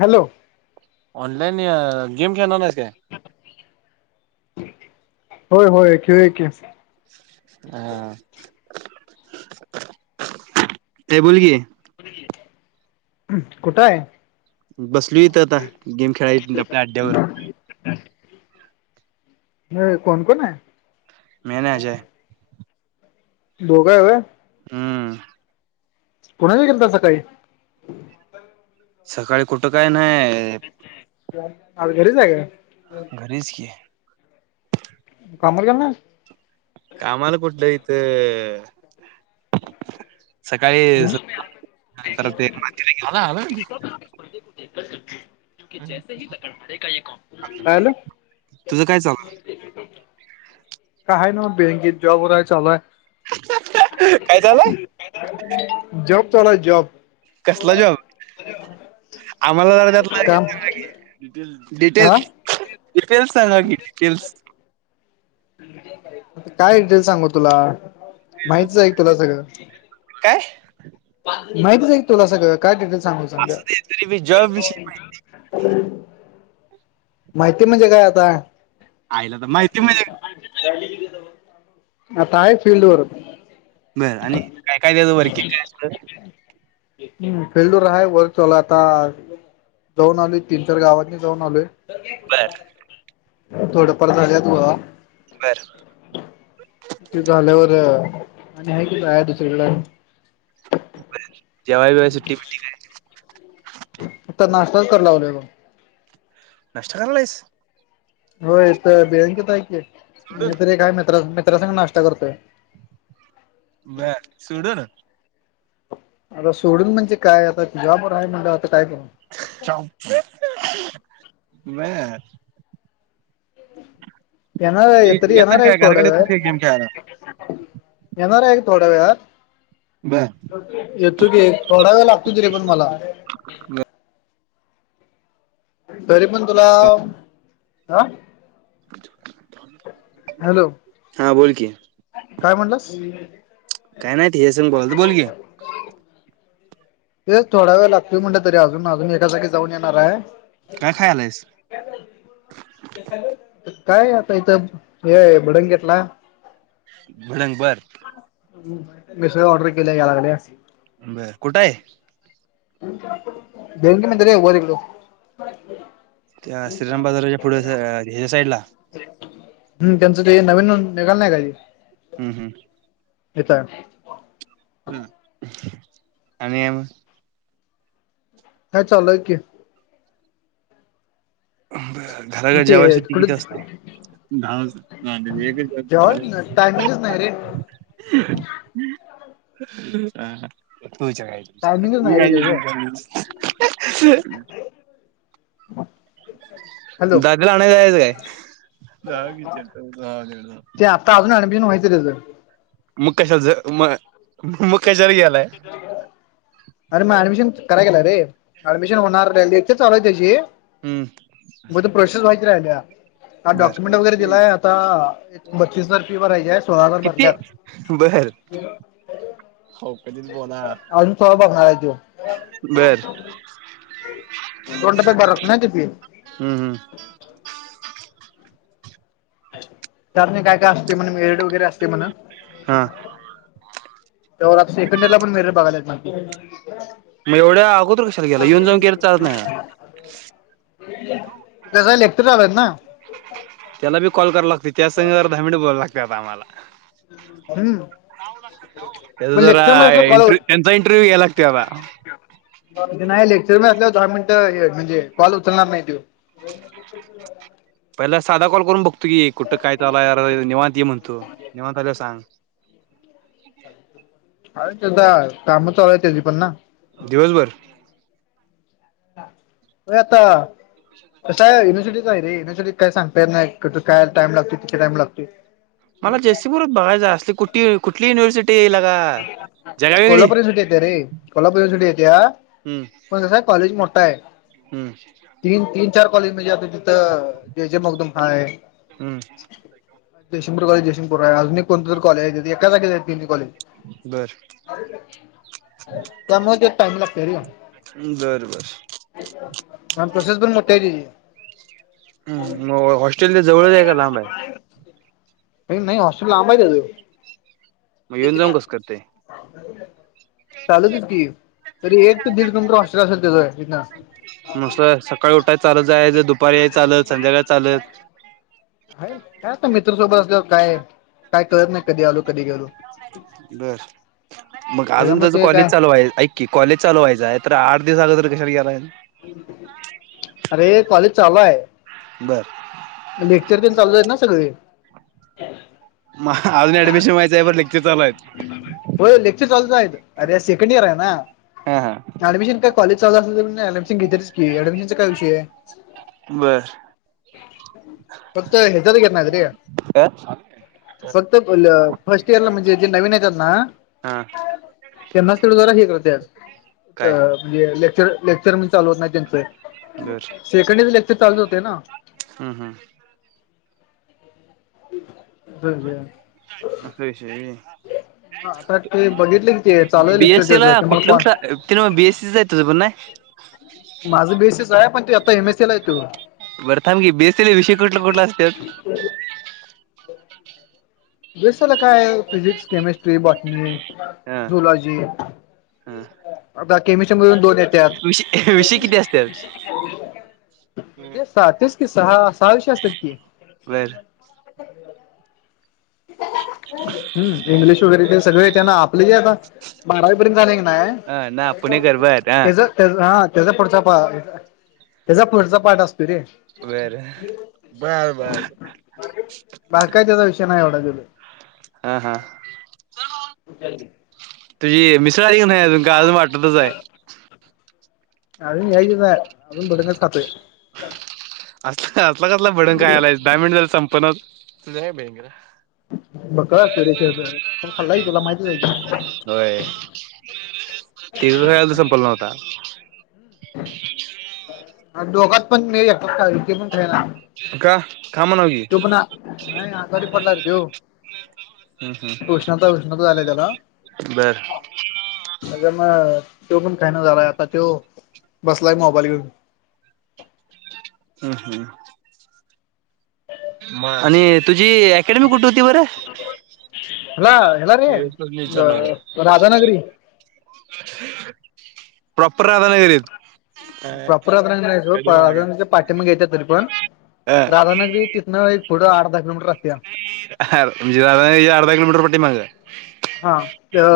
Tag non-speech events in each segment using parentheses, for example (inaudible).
Hello online game खेळणार नाही ते होय होय खेळ के ह ते बोल कि कुठे आहे बसलू इथं आता गेम खेळाय आपल्या अड््यावर कोण कोण आहे मेजय धो कायय हम् कुणा गेल तसं काही सकाळी कुठं काय ना आज घरी जा आहेग घरीच की आहे मु कमल करणार कामाला कुठलं इथं सकाळी स नाहीस नंतर काय तेला आलं (inaudible) क जैसे ह लकड पडे का य काॉम तुझं काय चालू काय ना मग बँकेत जॉब वय चालूय काय चालंय का जॉब तला जॉब कसला जॉब आम्हाला जराजात काम डिटेल् हा डिटेल्स डिटेल्स सांगा की डिटेल्स काय डिटेल सांगू तुला माहितच आहे तुला सगळं काय माहितच आहे तुला सगळं काय िटेल सांगू असं ते तरीी जॉब विषयी ह माहिती म्हणजे काय आता आहिला तर माहिती म्ह आता आहे फीलड वर बरं आणि काय काय त्याचं वर्किंग काय सगं हम्म फिल्डू राहाय वर चला आता जाऊन आले तीन चार गावांनी जाऊन आले बर थोडफार झालं तु बर झाल्यावर आणि हे कि आहे दुसरकड जवायय सु्टी आ नाश्ताच कर लावलय ग नष्ट करलाईस होयथ बिळंकत आहे क सोडून मी तर एक आहे मित्रा मित्रांासंग नाश्ता करतोय म सडू ना आता सोडून म्हणजे काय आता तुझ्याबर आहेय म्हणलं आता काय कर (unintelligible) (unintelligible) (unintelligible) (unintelligible) म येणार्या येत तरी नाही येणार आहे काय क थोडा घराकडे येत वेळ नाही काय गेम खेळायला येणार आहे का थोड्या वेळर ब येतो की थोडा वेळ लागतो ती रे पण मला तरी पण तुला हा हॅलो हा बोलकीि काय म्हटलं काय नाही तेथ हे स बोलत बोल घे तेच थोडा वेळ लागतय म्हणटलं तरी अजून अजून एका जागी जाऊन येणार आहे काय खाय आलायस का काय आता इथं हे बडंगेतला बलांग बर मी स ऑर्डर केल्या या लागडे बरं कुठं आहे बंग म तर बतलो हो त्या श्रीराम बाजाराच्या पुढ ह्याच्या साईड ला हम् त्यांचं का नवीन निघाल नाही काी हम् हम् येतय ह आणि आ काा चाल आहे क मग घराघर ते कुठे जेवायसाठी (unintelligible) असतय जेव्हा टायमिंगच नाही रे (unintelligible) ह टायमिंगच नाही रे त्याचं (unintelligible) (inaudible) (unintelligible) (inaudible) हॅलो दादाला (unintelligible) (inaudible) त अजून (unintelligible) (inaudible) मग कशाच (unintelligible) (inaudible) अरे मग ऍडमिशन कराय गेला रे, डमिशन होणार, (unintelligible) चालू आहे त्याची हम्म मग ते प्रोसेस व्हायची राहिल्या. हा बर डॉक्युमेंट वगैरे दिलाय, आता एक बत्तीसजार फी भरायची आहे, सोळा हजार भरल्यात. बरं. (unintelligible) बर (inaudible) दोन (unintelligible) (inaudible) हम्म हम्म. त्या नंतर काय काय असतय, म्हण मेरिट वगैरे असते म्हण हा. त्या आप सेकंडरला पण मेरिट बघायला. मग एवढ्या अगोदर कशाला गेला, येऊन गेलं चाल नाही कसं हाय लेक्चर्स चालू हायत ना. त्याला बी कॉल कराला लागतय, त्याच संगी दहा मिनट बोलाय लागतय, आता आम्हाला हम्म पण जरा लेक्चर मध्ये असलं इंट कॉल त्यांचा इंटरव्ह्यू घ्याय लागतय आत्ता नाही लेक्चर (unintelligible) मिनट म्हणजे कॉल उचलणार नाही दे हो. पहिला साधा कॉल करून बघतो की, कुठं काय आला निवांत ये म्हणतू, निवांत आल्याला सांग (unintelligible) (inaudible) अर त्याचा, काम चालू आहे ततेजी पण ना दिवसभर हो आता, युनिव्हर्सिटीच कस हाय युनिव्हर्सिटी (unintelligible) सांगता येत नाही, कस काय टाइम लागतो, किती टाईम लागतो? मला (unintelligible) बघायचं अस कुठ कुठली युिव्हर्सिटी य (unintelligible) कोल्हापूर सुटी येते रे, कोल्हापूर सुटी येत्या हम्म पण कासाय आहे, कॉलेज मोठा आहे. हम्म. तीन तीन चार कॉलेज म्हणजे आता, तिथं जे जे मगदुम हा आहे. हम्म. (unintelligible) आहे अजून कोण तरी कॉलेज आहे, एका जाग्या आहेत (unintelligible) कॉलेज बर. त्यामुळे ते टाइम लागतो रे. बर बर. त्यामुळं प्रसेस पण मोठा आहे ते ह मग हॉस्टेलला जवळच आहे का लांबाय? नाही नाही हॉस्टेल लांब हाय तेज. (unintelligible) (inaudible) मग येऊन जाऊन कसं करतय? चालूतच हायत की, तरी एक ते दीड किलोमीटर हॉस्टेल असेल त्याच तिथं. मस्त सकाळी उठाय चालत जायचं, आहे ज दुपारी चालत संध्याकाळी चालत काय आता मित्रसोबत असल काय काय कळत नाही कधी आलो कधी गेलो बर मग अजून त्याच्यामुळे त्याच ते कॉलेज काय चालू आहे ऐ कि कॉलेज चाल व्हायचय तर आठ दिवस अगर कशाला गलाय अरे कॉलेज चालू आहे बर. लेक्चर पण चालू आहेत ना सगळे. म अजून ऍडमिशन व्हायचं आहे प लेक्चर चालूय. हो लेक्चर चालूच आहे अरे सेकंड इयर आहे ना. हा हा ऍडमिशन का कॉलेज चाल असल तर ऍडमिशन घेतेच क ऍडमिशनचाय विषय बर. फक्त हेजारी घेत नाहीयत रे फक्त फर्स्ट इयरला म्हणजे जे नवीन येतात ना. हा त्यांनाच तेवढ जरा हे करत्यात काय म्हणजे लेक्चर लेक्चर म्हण चालू होत नाही त्यांचं सेकंड इयर लेक्चर चालूच होते ना. हम्! हम्म! (inaudible) असा विषय आहे व्हय. आता ते बघितले कि ते चालू आहे बी लेक्चर एस सीला त्याचं ते मला कुठल कॉल कुठल ते नव्ह बी ए सीच आहे तुझं नाय. माझं बी एस सीच आहे पण तो आता एम एस सीला आहे तो बरं थांब की बी एस सीला विषय कुठलं कुठला असतात? बी एस सीला काय फिजिक्स, केमिस्ट्री, बॉटनी, हा झुलॉजी हा आता केमिस्ट्री मधून दोन (unintelligible) विषय (inaudible) विषय किती असत्यात म्हणजे स तेच कि सहा सहा विषय असतात की. बरं (inaudible) हम्म! इंग्लिश वगैरे ते सगळे त्यांना आपले जे आता बारावीईपर्यंत झाले की ना. (inaudible) त्या हा त्याचा पुढचा पा त्याचा पुढचा पाठ असतो रे. बरं बरं बरं बाकी त्याचा विषय नाही एवढा (unintelligible) हा हा. तुझी मिसळ आली का नाही अजून, का वाटतच आहे? अजून यायचीच आहे, अजून भडंगच खातोय. अस असला कसला भडंग खायालायस दहा मिनिट झालं संपणा तुझ बक्कळ असतोय रे (inaudible) आपण खाल्लाय तुला माहतीच आहे की. होय, ते संपल नव्हता. (inaudible) दोघत पण (inaudible) (inaudible) तो पण नाही आजरी पडला रे तो उष्णता उष्णता झाल्या त्याला. बरं. अ म तो पण खायन झालाय आता तो बसलाय मोबाईल घेऊन. ह हा. (inaudible) आणि तुझी अकॅडमी कुठे होती बरं. हेला हेला रे राधानगरी. प्रॉपर राधनागिरीेत. प्रॉपर राधानगरीत नव्ह (inaudible) अ राधानगरी तिथं एक पुढं आठ दहा किलोमीटर राह म्हणजे राधानगरीच्या अर्धा किलोमीटर पाठीमाग. हा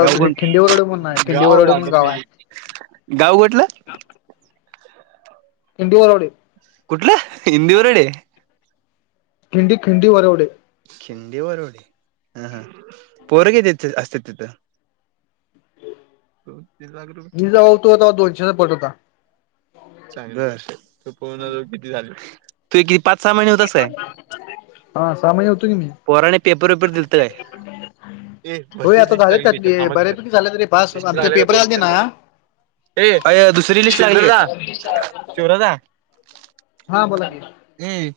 गाव कोण खिंडी वरवडे म्हणून आहे खिंडी गाव वरवडे म्हणून गाव आहे राधानगरी. गाव कुठलं? (inaudible) कुठलं हिंदीवरडे. खिंडी खिंडी वरवढडे. खिंडी वरवडे हा हा. पोर किती असत्यात तिथं? (inaudible) मी जवा होतो तवा दोनशेचा पट होता. चांगलं तू पोन जो किती झाले तूती पाच सहा महिने होत काय हा सहा महिने होतो की मी पोराने पेपर वेपर दिलत काय ते होय भरतीच आता लिस्ट झाले लागलीच त्यातले कामा बऱ्यापैकी झाले तरी पास लिस्ट आमचे लागल्या का पेपर दोन आलते इच ना हे दुसरी लिस्ट लागली का शिवराजा हा बोला की ए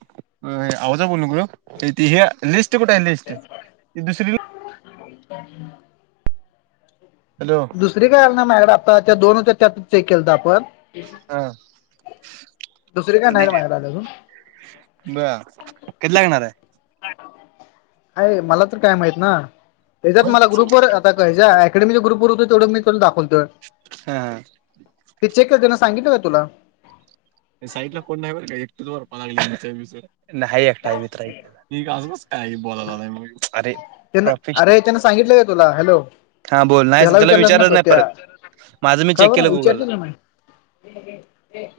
आहजा बोलल ग त लिस्ट कुठे आहे लिस्ट ती दुसरी ह हॅलो दुसरी काय ह ना मागड आता दोनच्या केल तर आपण हा दुसरी काय नाही पुणे रे माझ्याकडे आली अजून बर कधी लागणार आहे काय मला तर काय माहित ना त्याच्यात होय. मला ग्रुप वर का अकेडमीच्या ग्रुपरतो तेवढ मीला दावतो हा हा ते चेक करतेना सांगितलं का तुला साईट ला कोणर काय द प नाही एकटा आहे मित्र के का बोला अरे त्यान प्रोफेशनल अरे त्यांन सांगितलं का तुला हॅलो हा बोल ह्याला नाहीच त्याला विचारलंच विचारच ना नाही परत त्या माझं मी का चेक केलं बरं गुगल ला विचारतील ना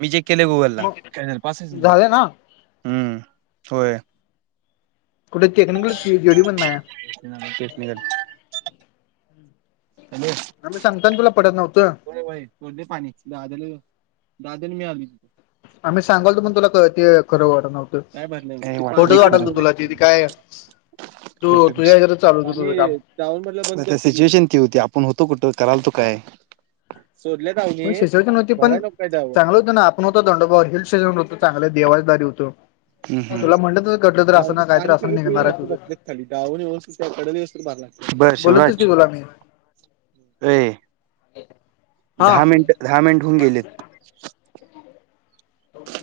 मी चेक केले गुगल ला मग कॅल पाच न झालं ना हम्म होय कुठे टेक्निकल जोडी बण शल ह आम्ही सांगताना तुला पटत नव्हतं हो बाई तोडले पाणी दहादल दादा मि आली तिथे आम्ही सांगयलो पण तुला ते खरं वाट नवतो काय भरलंय काय ते पाणी खोटच वाटलंय चालू खरं. वाटाल त तुला तिथे झालंय. काय तू खोटं विष तुझ्याच्यात चाल हो तझं काम पाणी सिच्युएशन ती होती आपण होतो कुठ कराल तो काय स सिचवेशन न होती पण चांगलं होतं ना आपण होत दंडोबावर हिल स्टेशनवर होतो चांगलं देवासदारी होतो ह तुला म्हटलं तर घडलं तर गा असं ना काय तर पाणी असं सगळे पिऊन निघणार आहे मस तुझं बसलेत खाली गाून येऊ डस बर बोलतच की शिवराज तुला मी अ हा दहा मिनिट दहा मिनिट होऊन गेलेत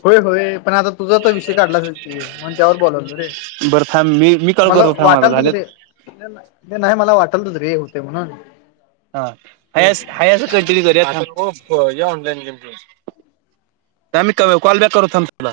होय होय पण आता तुझा तर विषय काढलाच की मण त्यावर बोलावलं रे बरं थांब मी मी काल करतो थांबला झालेत नाही नाही मला वाटल तु रे होते म्हणून हाा अस कंटिन्यू करया हो ऑनलाईन गेम आमही कॉल बॅक करत तुला